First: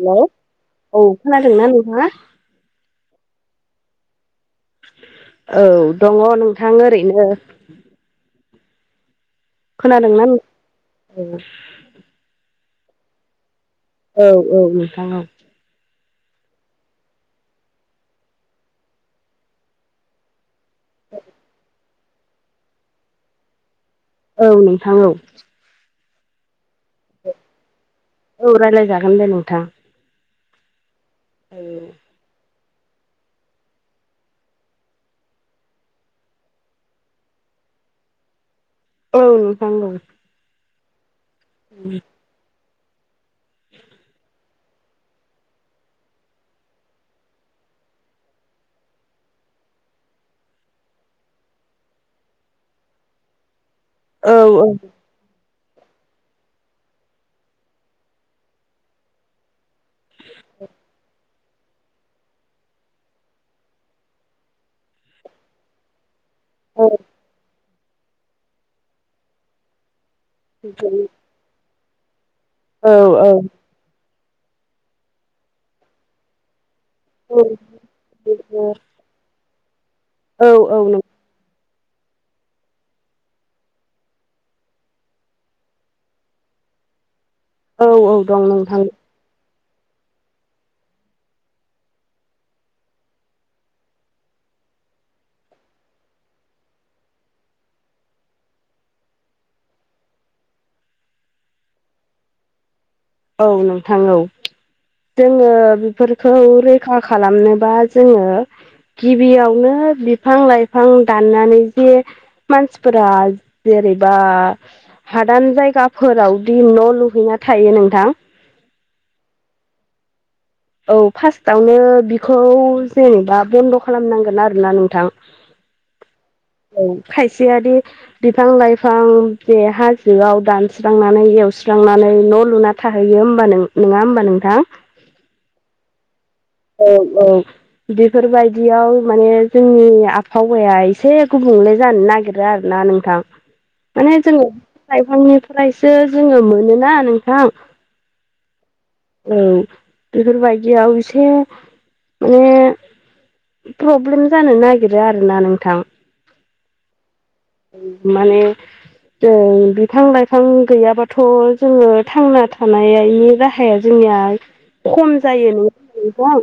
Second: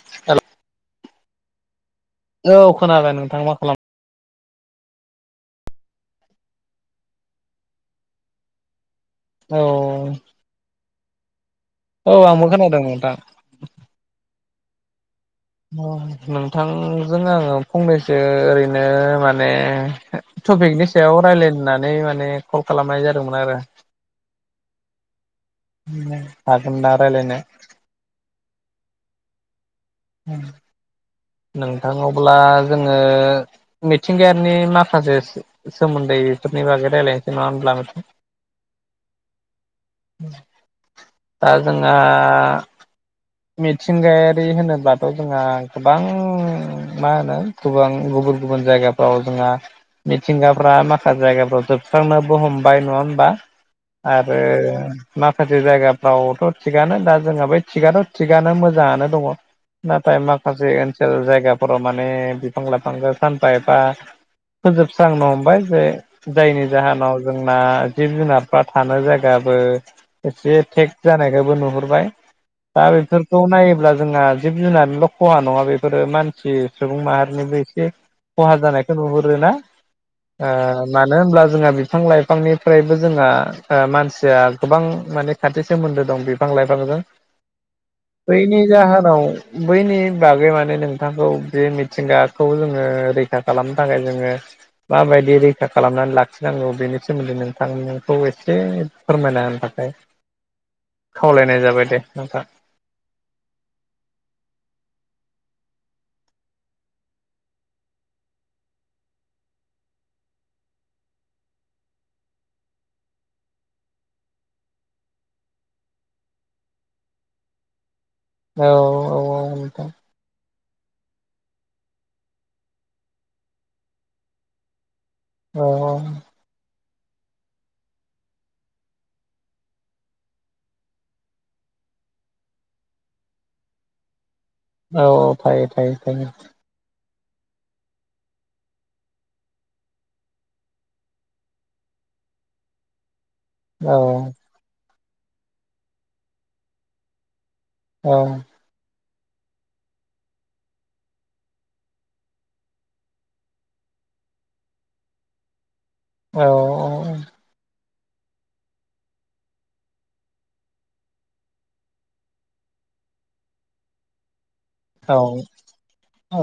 हेल' औ खोनादोंना नोंथाङा औ खोनादों नोंथां मा खालाम औ दङ नोंथां ओरैनो औ खोनादोंना औ आंबो खोनादों नोंथां औ औ नोंथां औ नोंथांजों आङो फंनैसो ओरैनो माने टपिकनि सायाव रायलायनो होननानै माने कल खालामनाय जादोंमोन आरो औ नोंथां औ हागोन दा रायलायनो औ रायलाय जागोन दे नोंथां नोंथांनाव अब्ला जोङो मिथिंगायारिनि माखासे सोमोन्दै बेफोरनि बागै रायज्लायनोसै नङा होनब्ला नोंथां औ नोंथां औ दा जोंहा मिथिंगायारि होनोब्लाथ' जोंहा गोबां मा होनो गोबां गुबुन गुबुन जायगाफ्राव जोंहा मिथिंगाफ्रा माखासे जायगाफ्राव जोबस्रांनोबो हमबाय नङा होमबा आरो औ माखासे जायगाफ्रावथ थिगानो दा जोंहा बेै थिगानो थिगानो मोजाङानो दङ नाथाय माखासे ओनसोल जायगा फोराव माने बिफां लाइफांखौ सानफा एफा फोजोबस्रांनो हमबाय जे जायनि औ जाहोनाव जोंना जिब जुनारफ्रा थानो जायगाबो एसे थेक जानायखौबो नुहुरबाय दा बेफोरखौ औ औ नायोब्ला जोंहा जिब जुनारल खहा नङा बेफोरो मानसि सुबुं माहारिनिबो एसे खहा जानायखौ नुहुरोना ओ मानो होनब्ला जोंहा बिफां लाइफांनिफ्रायबो जोंहा मानसिया गोबां माने खाथि सोमोन्दो दं बिफां लाइफांजों औ औ दं बैनि नोंथां जाहोनाव बैनि बागै माने नोंथांखौ बे मिथिंगाखौ जोङो रैखा खालामनो थाखाय जोङो माबायदि रैखा खालामनानै लाखिनांगौ बेनि सोमोन्दै नोंथांखौ एसे फोरमायना होनो थाखाय खावलायनाय जाबाय दे नोंथा औ नोंथां औ जोङो बेफोरखौ रैखा खालामनोबा जोङो गिबियावनो बिफां लाइफां दाननानै जे मानसिफोरा जेरैबा हादान जायगाफोरावदि न' लुहैना थायो नोंथां औ औ औ औ फार्स्टआवनो बिखौ जेनेबा बन्द खालामनांगोन आरोना नोंथां औ औ औ खायसेयादि बिफां लाइफां जे हाजोआव दानस्रांनानै एवस्रांनानै न' लुना थाहैयो होमबा नों नोङा होमबा नोंथां औ थायो थायो थायो औ औ बेफोरबायदियाव माने जोंनि आबहावाया एसे गुबुंले जानो नागिरो आरोना नों थां औ माने जोङो बिफां लाइफांनिफ्रायसो जोङो मोनोना नोंथां औ औ बेफोरबायदियाव एसे माने प्रब्लेम जानो नागिरो आरोना नोंथां औ औ माने जों बिफां लाइफां गैयाबाथ जोङो थांना थानायनि राहा हाया जोंनिया खम औ जायो नों औ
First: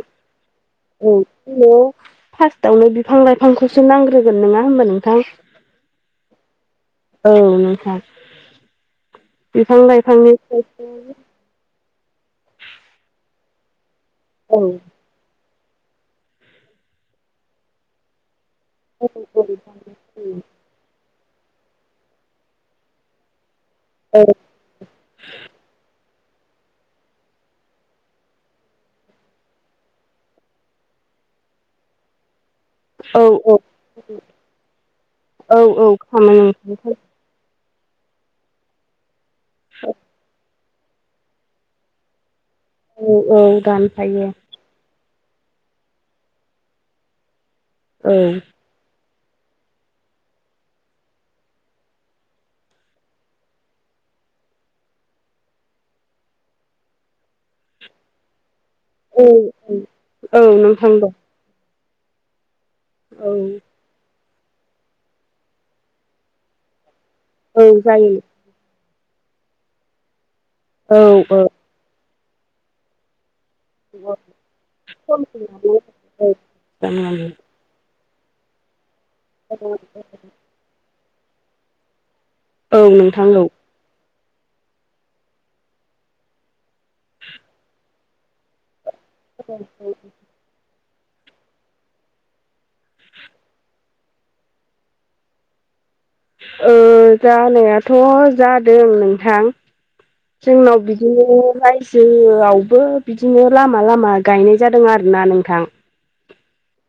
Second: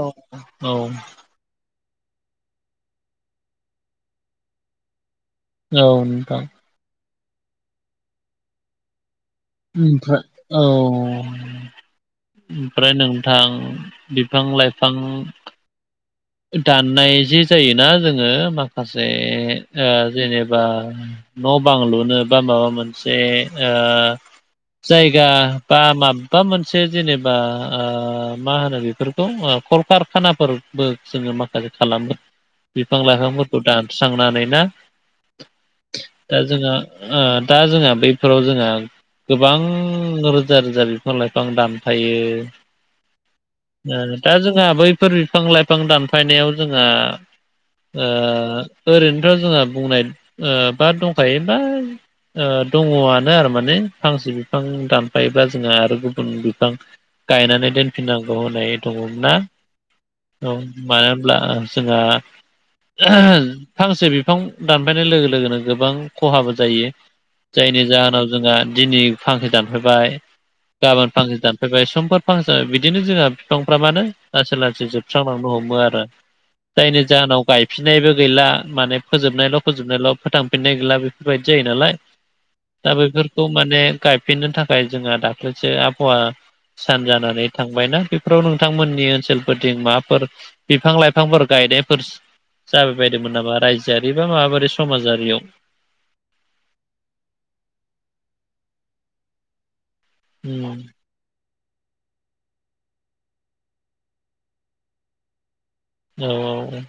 औ फार्स्टआवनो बिफां लाइफांखौसो नांग्रोगोन नङा होमबा नोंथां औ नोंथां औ नोंथां बिफां ओमफ्राय औ लाइफांनिफ्रायसो ओमफ्राय नोंथां बिफां लाइफां दाननाय जे जायोना जोङो औ माखासे ओ जेनेबा न' बां लुनो बा माबा मोनसे ओ जायगा बा माबा मोनसे जेनेबा ओ मा होनो बेफोरखौ कलकार खानाफोरबो जोङो माखासे खालामो बिफां औ औ लाइफांफोरखौ दानस्रांनानै ना औ औ दा खामानि जोंङो ओ दा जोंहा बैफोराव जोंहा गोबां रोजा रोजा बिफां लाइफां दानफायो औ औ दानफायो दा जों जोंहा बैफोर बिफां लाइफां दानफायनायाव जोंहा औ ओ ओरैनोथ जोंहा बुंनाय ओ बा दंखायो बा ओ दङआनो आरो माने फांसे बिफां दानफायोबा जोंहा आरो गुबुन बिफां गायनानै दोनफिननांगौ होनाय औ औ औ नोंथां मानो दं होनोमब्ला जोंहा औ फांसे बिफां दानफायनाय लोगो लोगोनो गोबां खहाबो जायो औ जायनि जायो जाहोनाव जोंहा दिनै फांसे दानफायबाय औ गाबोन फांसे औ दानबाय बाय समफोर फांसा जाय बिदिनो जोंहा बिफांफ्रा मानो लासै लासै जोब सुस्रांलांनो हमो आरो जायनि जाहोनाव गायफिननायबो गैला माने फोजोबनायल' फोजोबनायल' फोथांफिननाय गैला बेफोरबायदि जायो नालाय औ दा नोंथां औ बेफोरखौ माने गायफिननो थाखाय जोंहा दाख्लैसो आबहावा सान जानानै थांबायनाा बेफोराव नोंथांमोननि ओनसोलफोरजोंं माबाफोर बिफां लाइफांफोर गायनायफोर जाबाय बायदोंमोन नामा रायजोआरि बा माबारि समाजारियाव जानायाथ' जादों नोंथां उम जोंनाव बिदि बिदिनो रायजोआवबो बिदिनो लामा लामा गायनाय जादों आरोना नोंथां औ औ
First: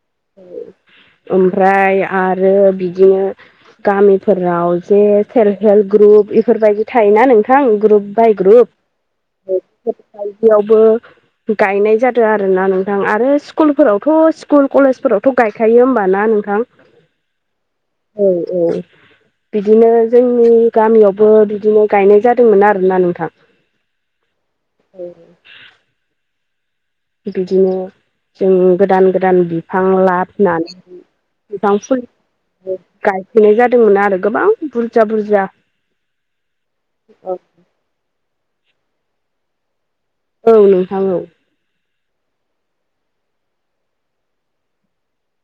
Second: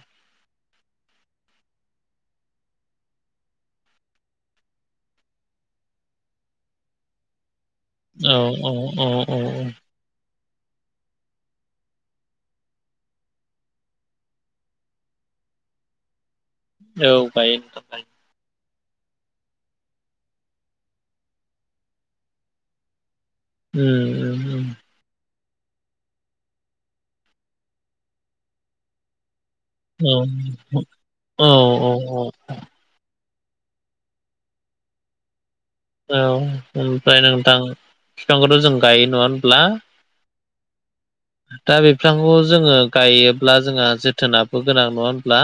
ओमफ्राय आरो बिदिनो गामिफोराव जे सेल्फ हेल्प ग्रुप बेफोरबायदि थायोना नोंथां ग्रुप ग्रुब बाइ ग्रुब औ औ औ बेफोरबायदियावबो गायनाय जादों आरोना नोंथां आरो स्कुलफोरावथ' स्कुल कलेजफोरावथ' गायखायो होमबाना नोंथां औ गायो औ औ बिदिनो जोंनि गामियावबो बिदिनो गायनाय जादोंमोन आरोना नोंथां उम औ बिदिनो जों गोदान गोदान बिद बिफां लाबनानै उम औ बिफां औ औ फुलि गायफैनाय जादोंमोन आरो गोबां बुरजा बुरजा औ ओमफ्राय नोंथां बिफांखौथ' जों गायो नङा होनब्ला औ नोंथां औ दा बिफांखौ जोङो गायोब्ला जोंहा जोथोनाबो गोनां नङा होनब्ला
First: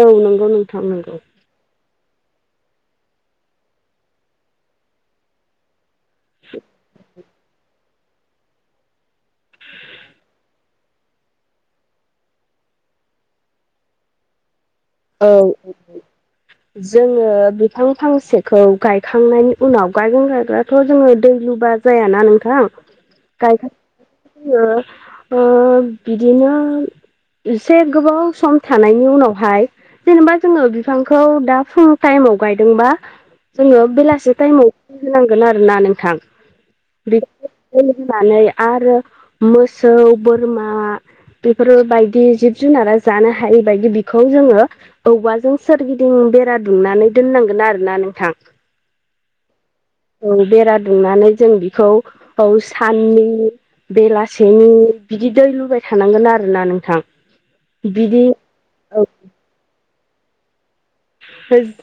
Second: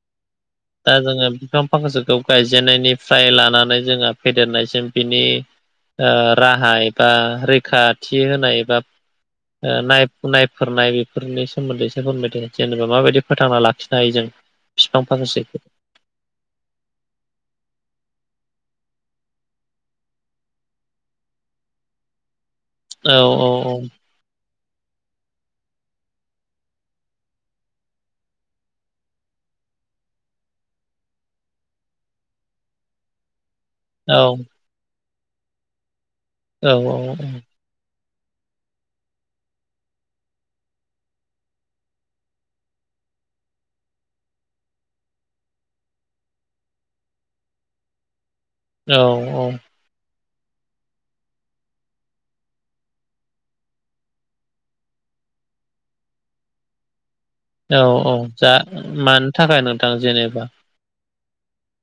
औ नंगौ नों दा जोङो बिफां फांसेखौ गायजेननायनिफ्राय लानानै जोङो फेदेरनायसिम बिनि राहाय बा रैखाथि होनाय बा नाय नायफोरनाय बेफोरनि सोमोन्दैसो फोरमायदों जेनेबा माबायदि फोथांना लाखिनो हायो जों बिफां औ फांसेखौ औ [inaudible] जोङो बिफां फांसेखौ गायखांनायनि उनाव गायगोन गायग्रााथ' जोङो दै लुबा जायाना नोंथां औ औ गायखां औ ओ बिदिनो एसे गोबाव सम थानायनि उनावहाय जेनेबा जोङो बिफांखौ दा फुल टाइमाव गायदोंबा जोङो औ बेलासि टाइमाव होनांगोन आरो ना नोंथां औ औ औ बेखौ होनानै आरो मोसौ बोरमा बेफोर बायदि जिब जुनारा जानो हायि बायदि बेखौ जोङो औबबाजों सोरगिदिं बेरा दुंनानै दोननांगोन आरो ना नोंथां औ औ औ बेरा दुंनानै जों बेखौ औ साननि बेलासेनि बिदि दै लुबाय थानांगोन आरोना नोंथां औ औ बिदि जा औ मानो थाखाय नोंथां जेनेबा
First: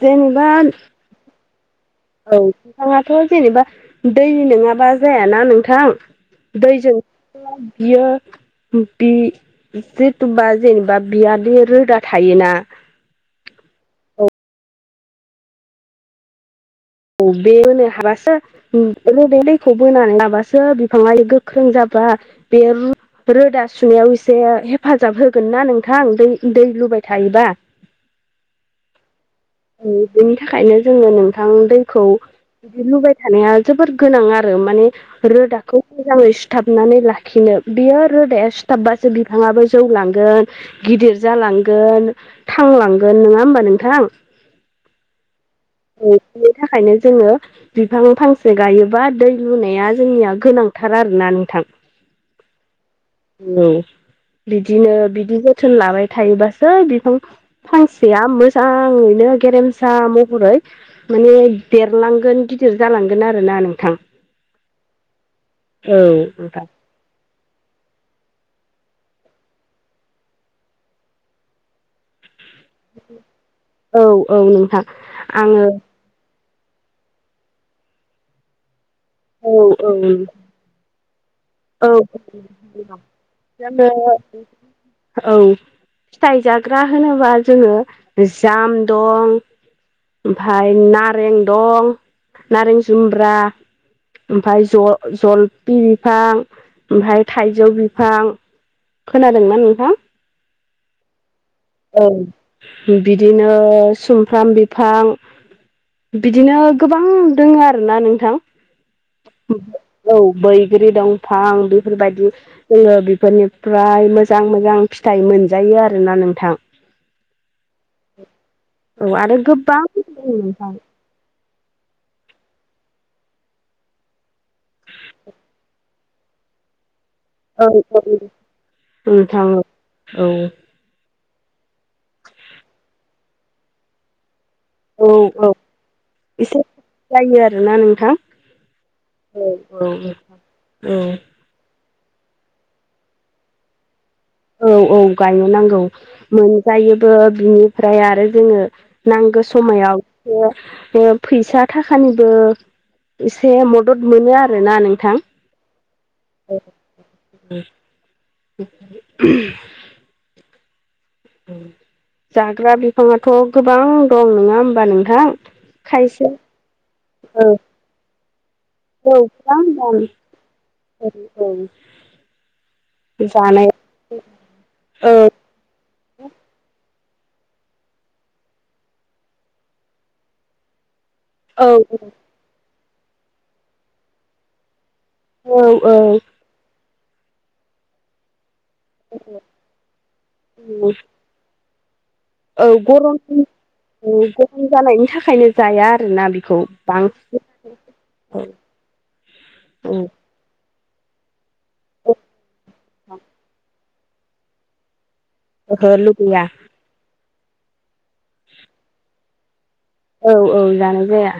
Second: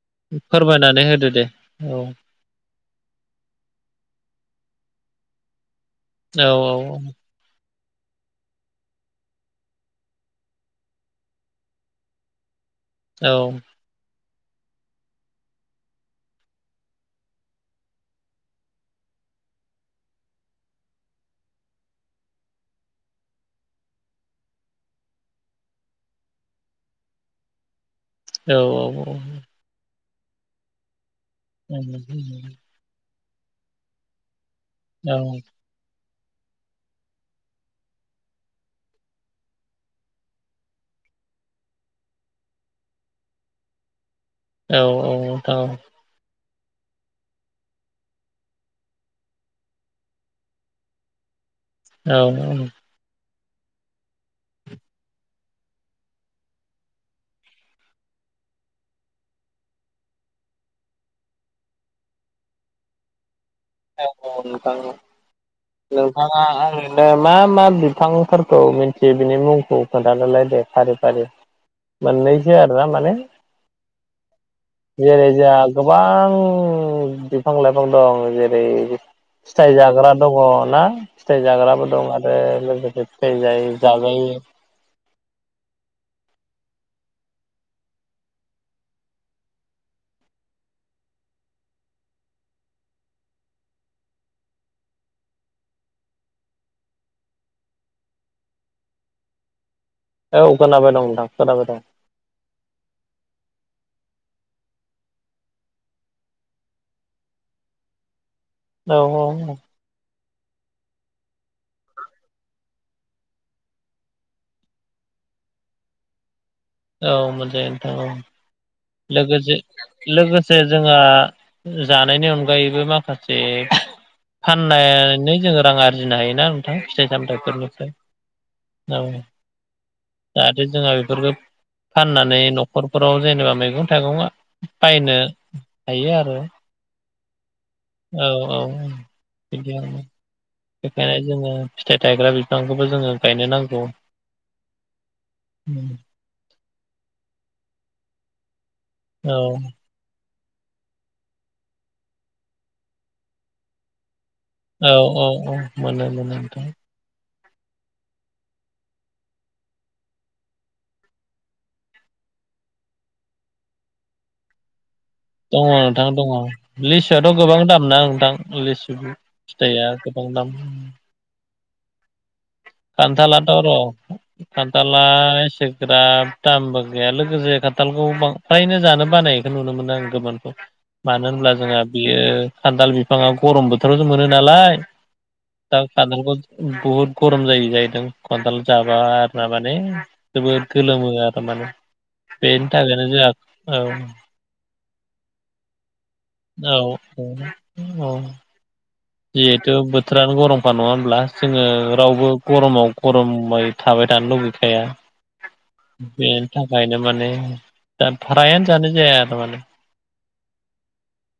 जेनेबा फोरमायनानै होदो दे औ औ नोंथाङाथ' जेनेबा दै नङाबा जायाना नोंथां औ दैजों बियो बि जेथ'बा जेनेबा बियादि रोदा थायोना औ औ बे होनो हाबासो रबै दैखौ बोनानै लाबासो बिफाङा गोख्रों जाबा बे रोदा सुनायाव एसे हेफाजाब होगोन ना नोंथां दै दै लुबाय थायोबा औ औ औ औ बेनि थाखायनो जोङो नोंथां दै बिदि लुबाय थानाया जोबोर गोनां आरो माने रोदाखौ मोजाङै सुथाबनानै लाखिनो बियो रोदाया सुथाबबासो बिफाङाबो जौलांगोन गिदिर जालांगोन थांलांगोन नङा होमबा नोंथां औ औ औ बेनि थाखायनो जोङो बिफां फांसे गायोबा दै लुनाया जोंनिया गोनांथार आरोना नोंथां औ औ औ बिदिनो बिदि जोथोन लाबाय थायोबासो बिफां फांसेया मोजाङैनो गेरेमसा महरै माने देरलांगोन गिदिर जालांगोन आरो ना नों औ नोंथां औ नोंथाङा नोंथां आङो दे मा मा बिफांफोरखौ मिथियो बिनि मुंखौ खोन्थानोलाय दे फारि फारि मोननैसै आरो ना माने औ औ नोंथां जेरै जोंहा आङो गोबां बिफां लाइफां दं जेरै ओरै औ फिथाइ जाग्रा दङ ना फिथाइ जाग्राबो औ दं आरो लोगोसे फिथाइ जायै जोङो जाजायो औ फिथाइ जाग्रा होनोबा जोङो जाम दं ओमफ्राय नारें दं नारें जुम्ब्रा ओमफ्राय ज जलफि बिफां ओमफ्राय थाइजौ बिफां खोनादोंना नोंथां औ खोनाबाय दं नोंथां खोनाबाय दं औ बिदिनो सुमफ्राम बिफां बिदिनो गोबां दोङो आरोना नोंथां औ औ औ औ बैग्रि दंफां बेफोरबायदि जोङो बेफोरनिफ्राय मोजां मोजां फिथाइ मोनजायो आरोना नोंथां औ मोजाङै नोंथां औ आरो लोगोसे गोबां दं लोगोसे नोंथां। जोंहा जानायनि अनगायैबो माखासे फाननानै जोङो रां आरजिनो हायोना थां फिथाइ औ सामथाइफोरनिफ्राय औ। नोंथां औ जाहाथे जोंहा बेफोरखौ फाननानै न'खरफोराव जेनेबा मैगं थाइगं औ बायनो औ हायो आरो एसे जायो आरोना नोंथां औ औ औ औ बिदियावनो औ बेखायनो जोङो फिथाइ थायग्रा बिफांखौबो जोङो गायनो नांगौ औ औ गायनो नांगौ मोनजायोबो बिनिफ्राय आरो जोङो औ नांगौ समायाव एसे फैसा थाखानिबो एसे मदद मोनो आरोना औ नोंथां औ औ मोनो मोनो नोंथां उ [inaudible] जाग्रा बिफाङाथ' गोबां दं नङा होमबा नोंथां? दङ नोंथां खायसे दङ लिसुआथ' औ औ गोबां दाम ना नोंथां लिसु गोबां फिथाइया गोबां दाम। उम खान्थालाथ' र' खान्थाला औ एसे बिराद दामबो गैया लोगोसे खान्थालखौ फ्रायनो जानो बानायखौ नुनो मोनदों आं गोमोन मानो होनब्ला औ जोंहा बेयो खान्थाल बिफाङा गरम बोथोरावसो मोनो नालाय। औ दा औ खान्थालखौ बहुद गरम जायो जाहैदों। खान्थाल जाबा आरोना माने जोबोद गोलोमो आरो माने औ बेनि थाखायनो गरम जोंहा औ गरम जानायनि थाखायनो जाया आरोना बेखौ बांसिन अ औ जिहेथु बोथोरानो गरमखा नङा होमब्ला? जोङो औ रावबो गरमाव गरमै थाबाय थानो लुगैखाया। ओहो लुबैया बेनि थाख खायनो माने फ्रायानो जानाय जाया आरो माने। औ औ जानाय जाया।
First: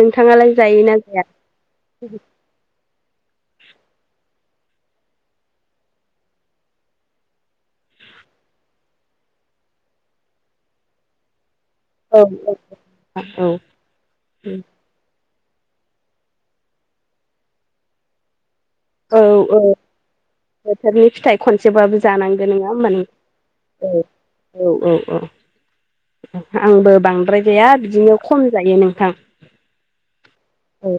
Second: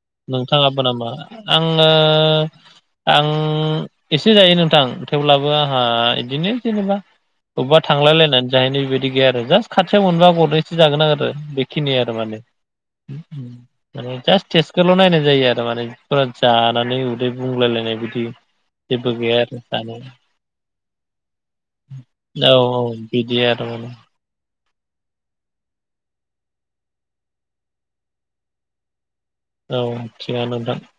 नोंथाङालाय नोंथाङाबो जायो ना नामा जाया? आङो आं एसे जायो नोंथां थेवब्लाबो आंहा इदिनो जेनेबा अबबा थांलायलायनानै जाहैनो बेबायदि गैया आरो जास्ट खाथियाव मोनबा गरनैसो जागोन आरो खिनि आरो औ माने औ मे जास्ट थेस्टखोल' नायनाय जायो आरो माने। फोर जानानै उदै बुंलायलायनाय बिदि जेबो औ गैया औ आरो जानाया बोथोरनि फिथाइ खनसेबाबो जानांगोन औ नङा होमबा औ बिदि आरो माने [inaudible] औ औ औ औ आंबो बांद्राय जाया बिदिनो खम जायो नोंथां। औ थिगानो नोंथां औ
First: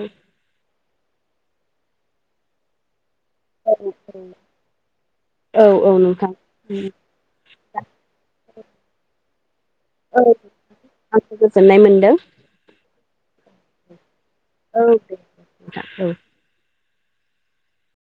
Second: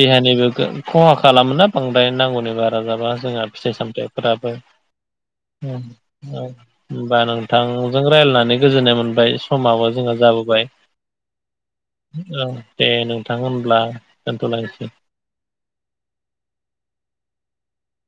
देहानिबो गो खहा खालामोना बांद्राय नांगौनि बारा जाबा जोंहा फिथाइ औ सामथाइफोराबो औ ओं औ नोंथां ओं बा नोंथांजों रायज्लायनानै गोजोननाय मोनबाय समाबो जोङो औ जाबोबाय आंबो गोजोन्नाय मोन औ दे नोंथां होनब्ला दोनथ'लायनोसै औ औ [inaudible] औ